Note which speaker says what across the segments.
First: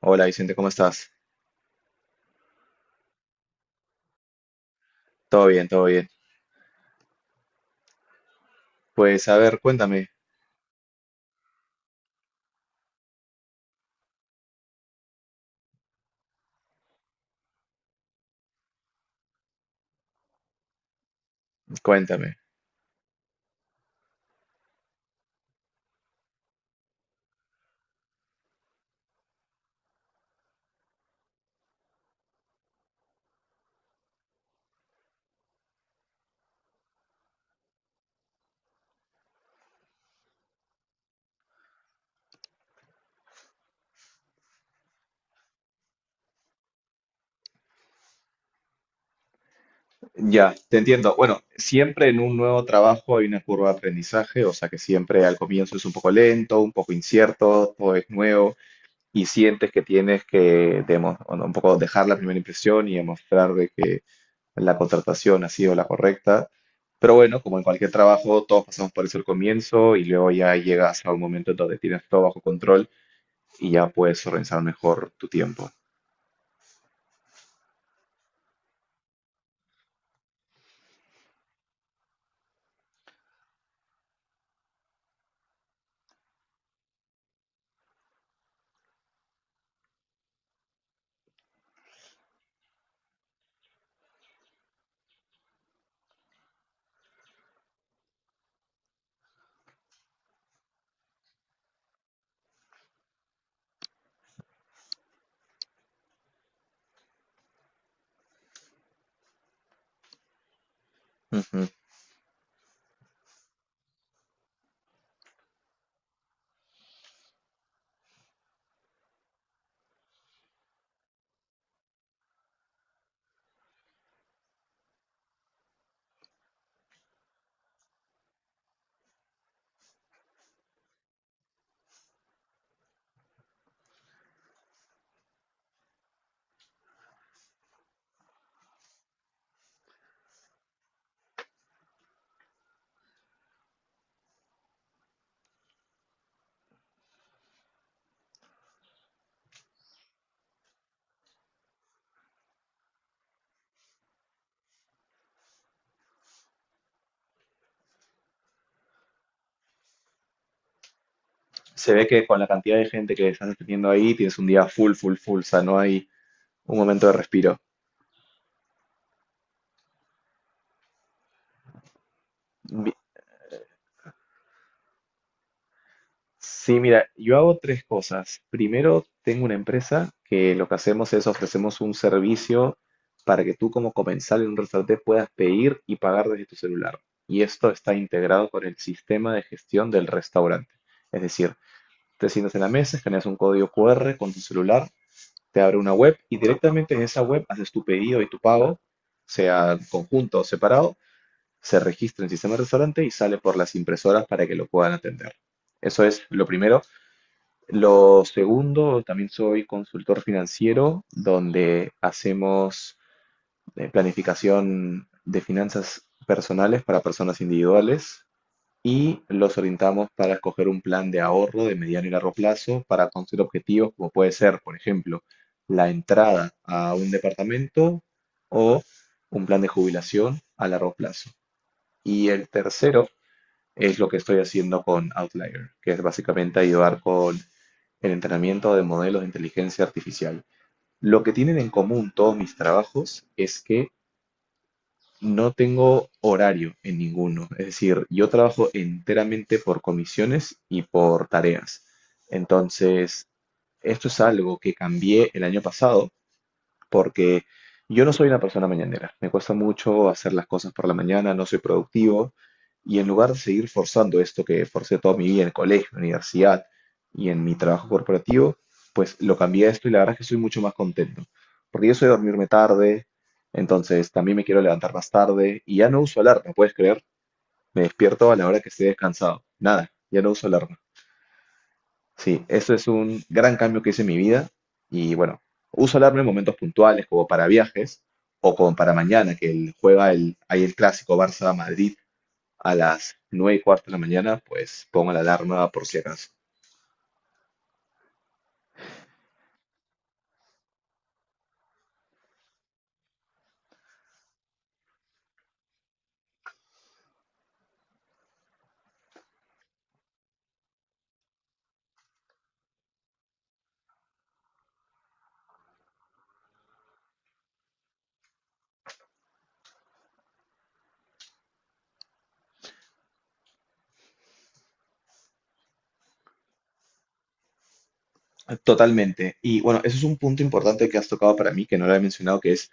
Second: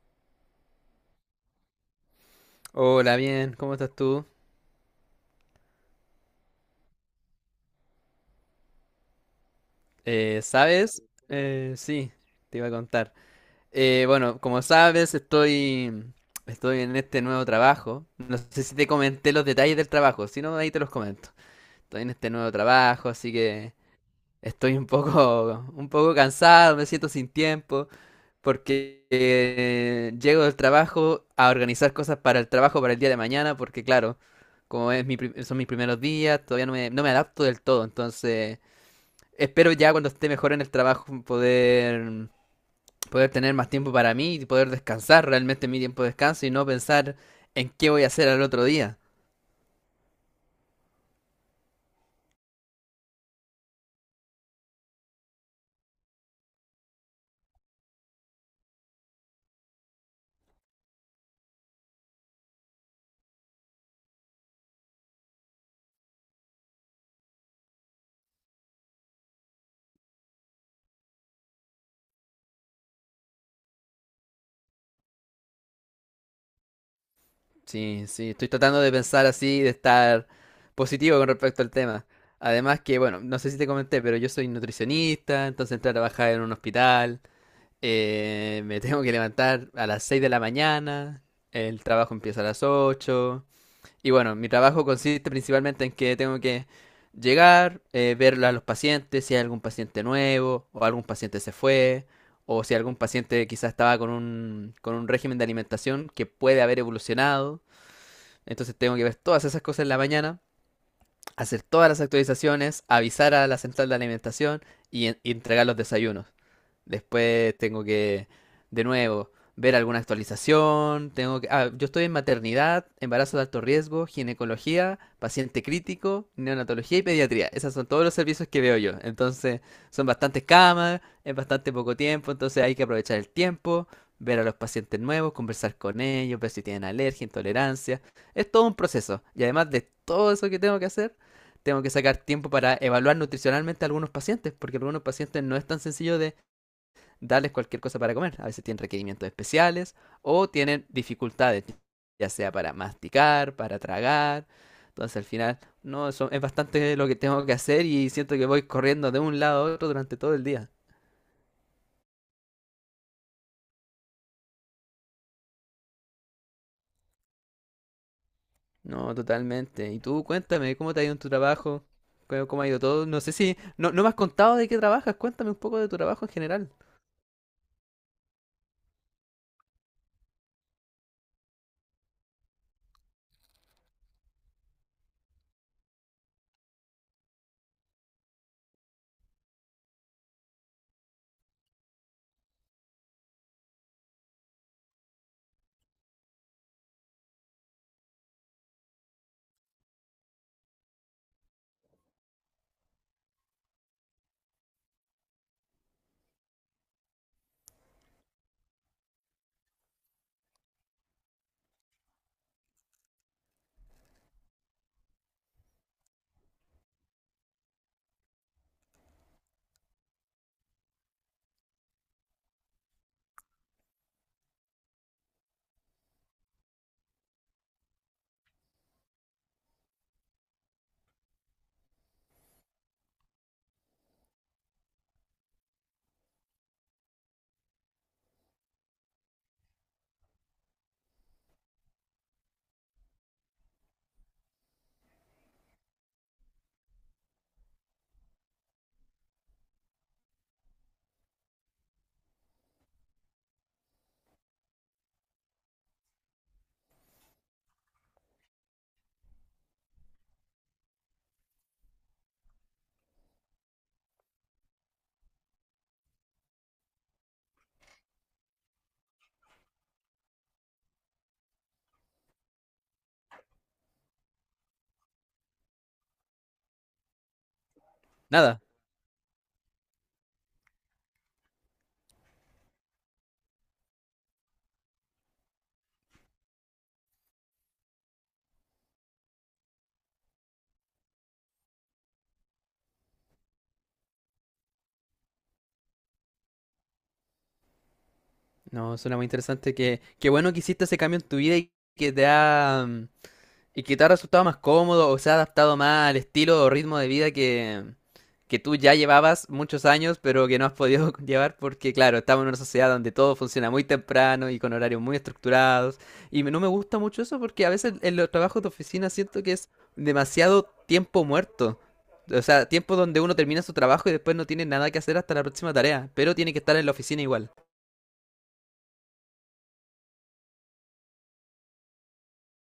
Speaker 1: Hola Vicente, ¿cómo estás?
Speaker 2: Hola, bien, ¿cómo estás tú?
Speaker 1: Todo bien, todo bien. Pues a ver, cuéntame,
Speaker 2: ¿Sabes? Sí, te iba a contar. Bueno, como sabes, estoy en este nuevo trabajo. No sé si te comenté los detalles del trabajo, si no, ahí te los comento. Estoy en este
Speaker 1: cuéntame.
Speaker 2: nuevo trabajo, así que estoy un poco, un poco cansado, me siento sin tiempo, porque llego del trabajo a organizar cosas para el trabajo para el día de mañana, porque claro, como es son mis primeros días, todavía no me adapto del todo, entonces espero ya cuando esté mejor en el trabajo poder tener más tiempo para mí y poder descansar realmente mi tiempo de descanso y no pensar en qué voy a hacer al otro día.
Speaker 1: Ya, te entiendo. Bueno, siempre en un nuevo trabajo hay una curva de aprendizaje, o sea que siempre al comienzo es un poco lento, un poco incierto, todo es nuevo y sientes que o no, un poco dejar la primera impresión y demostrar de que la contratación ha sido la correcta. Pero bueno, como en cualquier trabajo, todos pasamos por eso al comienzo y luego ya llegas a un momento en donde tienes todo bajo control y ya puedes organizar mejor tu tiempo.
Speaker 2: Sí, sí, estoy tratando de pensar así, de estar positivo con respecto al tema. Además que, bueno, no sé si te comenté, pero yo soy nutricionista, entonces entré a trabajar en un hospital. Me tengo que levantar a las 6 de la mañana, el trabajo empieza a las 8. Y bueno, mi trabajo consiste principalmente en que tengo que llegar, ver a los pacientes, si hay algún paciente nuevo, o algún paciente se fue, o si algún paciente quizás estaba con con un régimen de alimentación que puede haber evolucionado. Entonces tengo que ver todas esas cosas en la mañana, hacer todas las actualizaciones, avisar a la central de alimentación y, y entregar los desayunos. Después tengo que, de nuevo, ver alguna actualización. Tengo que, yo estoy en maternidad, embarazo de alto riesgo, ginecología, paciente crítico, neonatología y pediatría. Esos son todos los servicios que veo yo. Entonces, son bastantes camas, es bastante poco tiempo, entonces hay que aprovechar el tiempo, ver a los pacientes nuevos, conversar con ellos, ver si tienen alergia, intolerancia. Es todo un proceso. Y además de todo eso que tengo que hacer, tengo que sacar tiempo para evaluar nutricionalmente a algunos pacientes, porque a algunos pacientes no es tan sencillo de darles cualquier cosa para comer. A veces tienen requerimientos especiales o tienen dificultades, ya sea para masticar, para tragar. Entonces al final, no, eso es bastante lo que tengo que hacer y siento que voy corriendo de un lado a otro durante todo el día.
Speaker 1: Se ve que con la cantidad de gente que estás atendiendo ahí, tienes un día full, full, full, o sea, no hay un momento de respiro.
Speaker 2: No, totalmente. Y tú cuéntame, ¿cómo te ha ido en tu trabajo? Cómo ha ido
Speaker 1: Mi-
Speaker 2: todo? No sé si, no, no me has contado de qué trabajas, cuéntame un poco de tu trabajo en general.
Speaker 1: Sí, mira, yo hago tres cosas. Primero, tengo una empresa que lo que hacemos es ofrecemos un servicio para que tú como comensal en un restaurante puedas pedir y pagar desde tu celular. Y esto está integrado con el sistema de gestión del restaurante. Es decir, te sientas en la mesa, escaneas un código QR con tu celular, te abre una web y directamente en esa web haces tu pedido y tu pago, sea conjunto o separado, se registra en el sistema de restaurante y sale por las impresoras para que lo puedan atender. Eso es lo primero. Lo segundo, también soy consultor financiero, donde hacemos planificación de finanzas personales para personas individuales y los orientamos para escoger un plan de ahorro de mediano y largo plazo para conseguir objetivos como puede ser, por ejemplo, la entrada a un departamento o un plan de jubilación a largo plazo. Y el tercero es lo que estoy haciendo con Outlier, que es básicamente ayudar con el entrenamiento de modelos de inteligencia artificial. Lo que tienen en común todos mis trabajos es que no tengo horario en ninguno, es decir, yo trabajo enteramente por comisiones y por tareas. Entonces, esto es algo que cambié el año pasado porque yo no soy una persona mañanera. Me cuesta mucho hacer las cosas por la mañana, no soy productivo. Y en lugar de seguir forzando esto que forcé toda mi vida en el colegio, universidad y en mi trabajo corporativo, pues lo cambié a esto y la verdad es que soy mucho más contento. Porque yo soy de dormirme tarde, entonces también me quiero levantar más tarde y ya no uso alarma, ¿puedes creer? Me despierto a la hora
Speaker 2: Nada.
Speaker 1: que esté descansado. Nada, ya no uso alarma. Sí, eso es un gran cambio que hice en mi vida y bueno, uso alarma en momentos puntuales como para viajes o como para mañana juega el, hay el clásico Barça-Madrid a las 9:15 de la mañana, pues pongo la alarma por si acaso.
Speaker 2: No, suena muy interesante. Qué bueno que hiciste ese cambio en tu vida y que te ha resultado más cómodo o se ha adaptado más al estilo o ritmo de vida que tú ya llevabas muchos años, pero que no has podido llevar porque, claro, estamos en una sociedad donde todo funciona muy temprano y con horarios muy estructurados. Y no me gusta mucho eso porque a veces en los trabajos de oficina siento que es demasiado tiempo muerto. O sea, tiempo donde uno termina su trabajo y después no tiene nada que hacer hasta la próxima tarea, pero tiene que estar en la oficina igual.
Speaker 1: Totalmente. Y bueno, eso es un punto importante que has tocado para mí, que no lo he mencionado, que es:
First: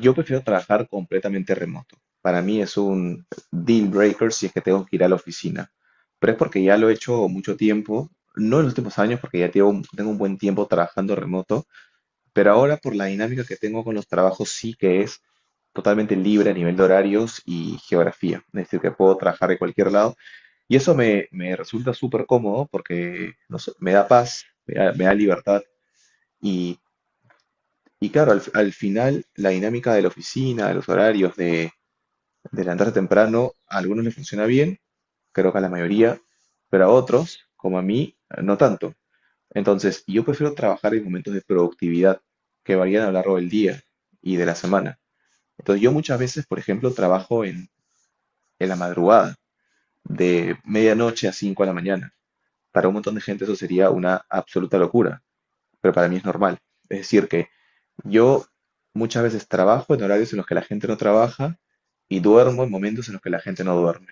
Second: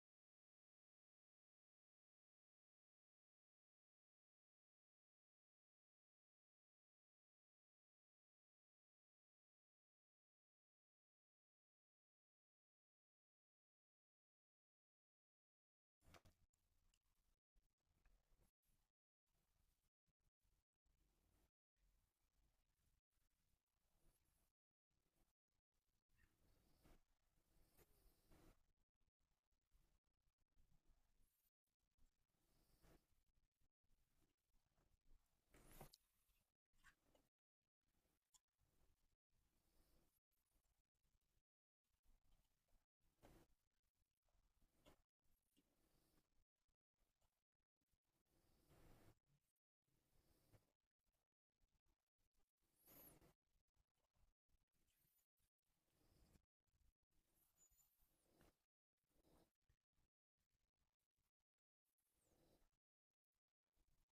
Speaker 1: yo prefiero trabajar completamente remoto. Para mí es un deal breaker si es que tengo que ir a la oficina. Pero es porque ya lo he hecho mucho tiempo, no en los últimos años, porque ya tengo un buen tiempo trabajando remoto, pero ahora por la dinámica que tengo con los trabajos sí que es totalmente libre a nivel de horarios y geografía. Es decir, que puedo trabajar de cualquier lado. Y eso me resulta súper cómodo porque, no sé, me da paz, me da libertad y y claro, al final la dinámica de la oficina, de los horarios, de levantarse temprano, a algunos les funciona bien, creo que a la mayoría, pero a otros, como a mí, no tanto. Entonces, yo prefiero trabajar en momentos de productividad que varían a lo largo del día y de la semana. Entonces, yo muchas veces, por ejemplo, en la madrugada, de medianoche a 5 de la mañana. Para un montón de gente eso sería una absoluta locura, pero para mí es normal. Es decir, que yo muchas veces trabajo en horarios en los que la gente no trabaja y duermo en momentos en los que la gente no duerme.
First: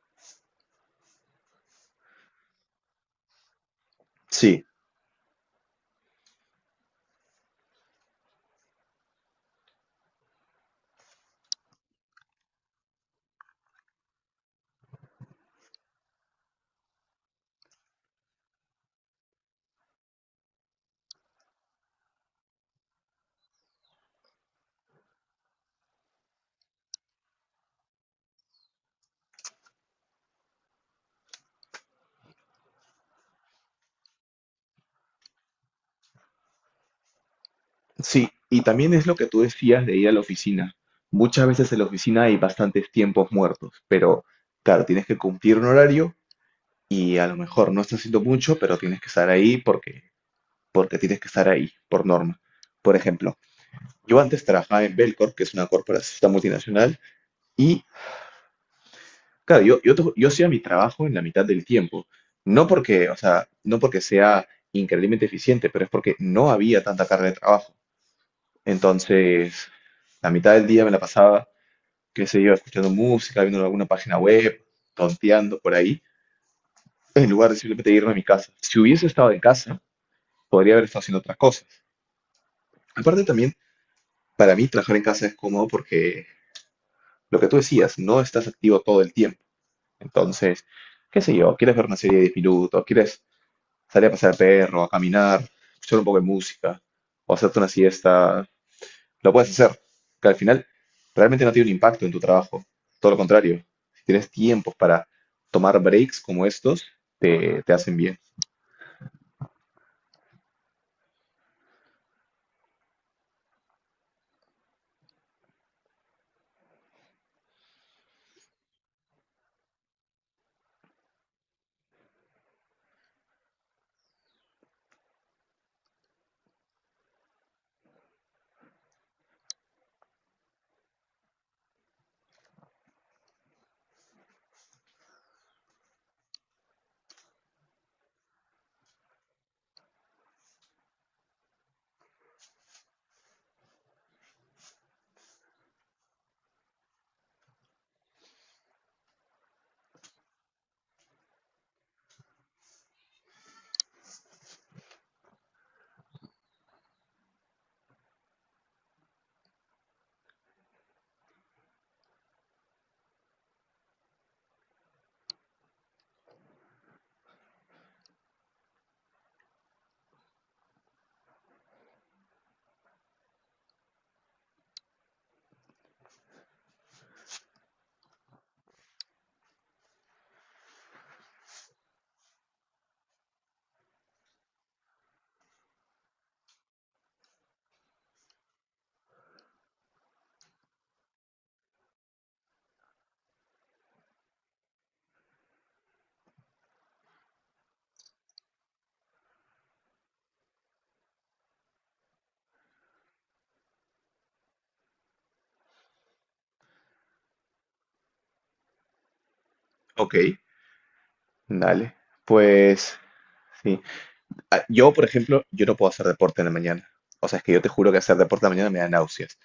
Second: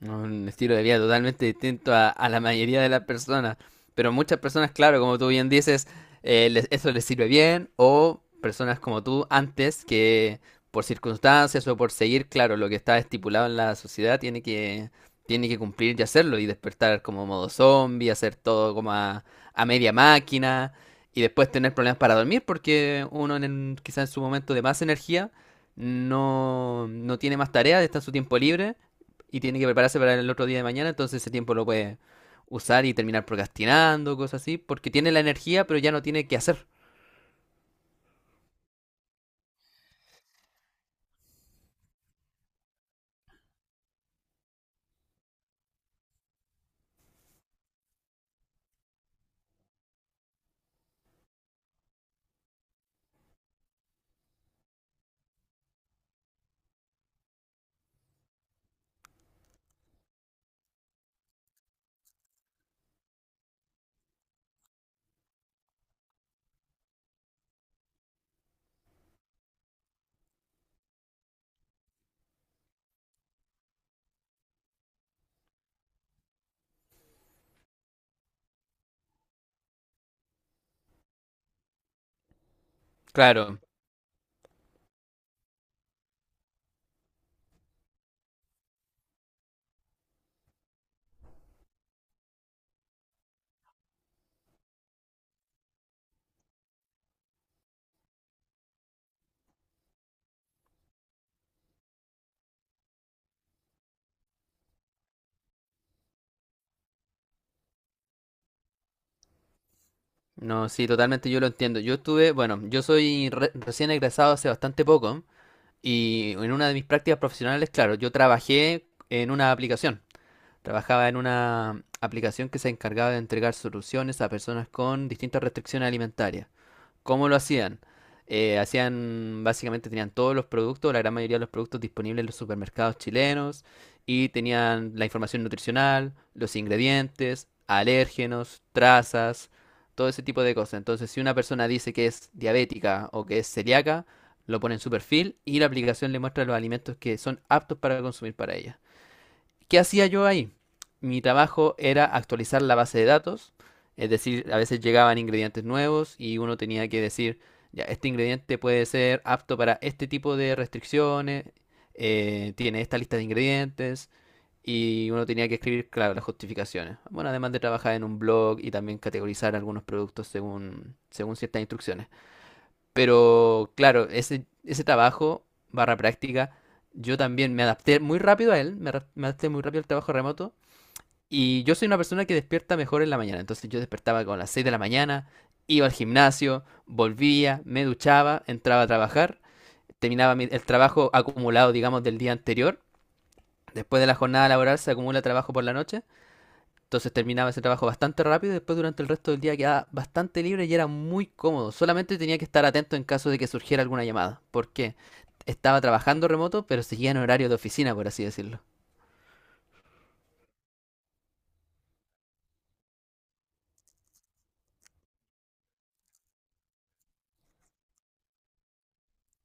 Speaker 2: Un estilo de vida totalmente distinto a la mayoría de las personas. Pero muchas
Speaker 1: Sí,
Speaker 2: personas, claro, como tú bien dices, eso les sirve bien. O personas como tú antes que por circunstancias o por seguir, claro, lo que está estipulado en la sociedad tiene que cumplir y hacerlo. Y despertar como modo zombie, hacer todo como a media máquina. Y después tener problemas para dormir porque uno quizás en su momento de más energía no tiene más tareas, está en su tiempo libre y tiene que prepararse para el otro día de mañana, entonces ese tiempo lo puede usar y terminar procrastinando, cosas así, porque tiene la energía, pero ya no tiene que hacer.
Speaker 1: sí, y también es lo que tú decías de ir a la oficina. Muchas veces en la oficina hay bastantes tiempos muertos, pero claro, tienes que cumplir un horario y a lo mejor no estás haciendo mucho, pero tienes que estar ahí porque, porque tienes que estar ahí, por norma. Por ejemplo, yo antes trabajaba en Belcorp, que es una corporación multinacional, y claro, yo hacía mi trabajo en la mitad del tiempo. O sea, no porque sea increíblemente eficiente, pero es porque no había tanta carga de trabajo. Entonces, la mitad del día me la pasaba, qué sé yo, escuchando música, viendo alguna página web, tonteando por ahí, en lugar de simplemente irme a mi casa. Si hubiese estado en casa, podría haber estado haciendo otras cosas. Aparte también,
Speaker 2: Claro.
Speaker 1: para mí trabajar en casa es cómodo porque lo que tú decías, no estás activo todo el tiempo. Entonces, qué sé yo, quieres ver una serie de 10 minutos, quieres salir a pasear al perro, a caminar, escuchar un poco de música o hacerte una siesta, lo puedes hacer, que al final realmente no tiene un impacto en tu trabajo. Todo lo contrario, si tienes tiempos para tomar breaks como estos, te hacen bien.
Speaker 2: No, sí, totalmente yo lo entiendo. Yo estuve, bueno, yo soy recién egresado hace bastante poco y en una de mis prácticas profesionales, claro, yo trabajé en una aplicación. Trabajaba en una aplicación que se encargaba de entregar soluciones a personas con distintas restricciones alimentarias. ¿Cómo lo hacían? Hacían, básicamente tenían todos los productos, la gran mayoría de los productos disponibles en los supermercados chilenos y tenían la información nutricional, los ingredientes, alérgenos, trazas, todo ese tipo de cosas. Entonces, si una persona dice que es diabética o que es celíaca, lo pone en su perfil y la aplicación le muestra los alimentos que son aptos para consumir para ella. ¿Qué hacía yo ahí? Mi trabajo era actualizar la base de datos, es decir, a veces llegaban ingredientes nuevos y uno tenía que decir, ya, este ingrediente puede ser apto para este tipo de restricciones, tiene esta lista de ingredientes y uno tenía que escribir, claro, las justificaciones. Bueno, además de trabajar en un blog y también categorizar algunos productos según ciertas instrucciones. Pero claro, ese trabajo, barra práctica, yo también me adapté muy rápido a él, me adapté muy rápido al trabajo remoto. Y yo soy una persona que despierta mejor en la mañana. Entonces yo despertaba con las 6 de la mañana, iba al gimnasio, volvía, me duchaba, entraba a trabajar, terminaba el trabajo acumulado, digamos, del día anterior. Después de la jornada laboral se acumula trabajo por la noche. Entonces terminaba ese trabajo bastante rápido y después durante el resto del día quedaba bastante libre y era muy cómodo. Solamente tenía que estar atento en caso de que surgiera alguna llamada. Porque estaba trabajando remoto, pero seguía en horario de oficina, por así decirlo.
Speaker 1: Ok, dale. Pues sí. Ah, yo, por ejemplo, yo no puedo hacer deporte en la mañana. O sea, es que yo te juro que hacer deporte en la mañana me da náuseas.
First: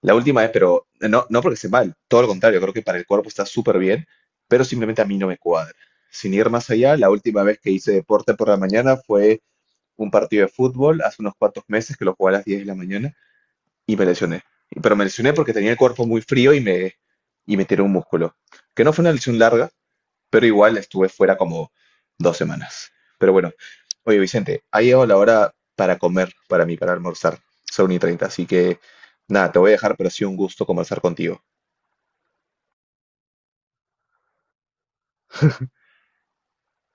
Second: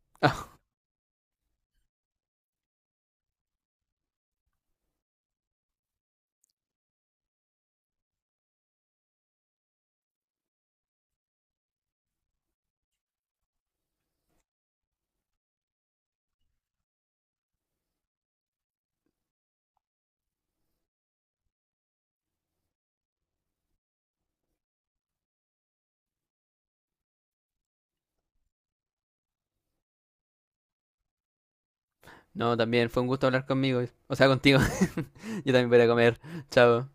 Speaker 1: La última
Speaker 2: Ah,
Speaker 1: vez, pero no, no porque esté mal, todo lo contrario, creo que para el cuerpo está súper bien, pero simplemente a mí no me cuadra. Sin ir más allá, la última vez que hice deporte por la mañana fue un partido de fútbol hace unos cuantos meses que lo jugué a las 10 de la mañana y me lesioné. Pero me lesioné porque tenía el cuerpo muy frío y me tiré un músculo. Que no fue una lesión larga, pero igual estuve fuera como 2 semanas. Pero bueno, oye Vicente, ha llegado la hora para comer, para mí, para almorzar. Son y 30 así que nada, te voy a dejar, pero ha sido un gusto conversar contigo.
Speaker 2: no, también fue un gusto hablar conmigo. O sea, contigo. Yo también voy a comer. Chao.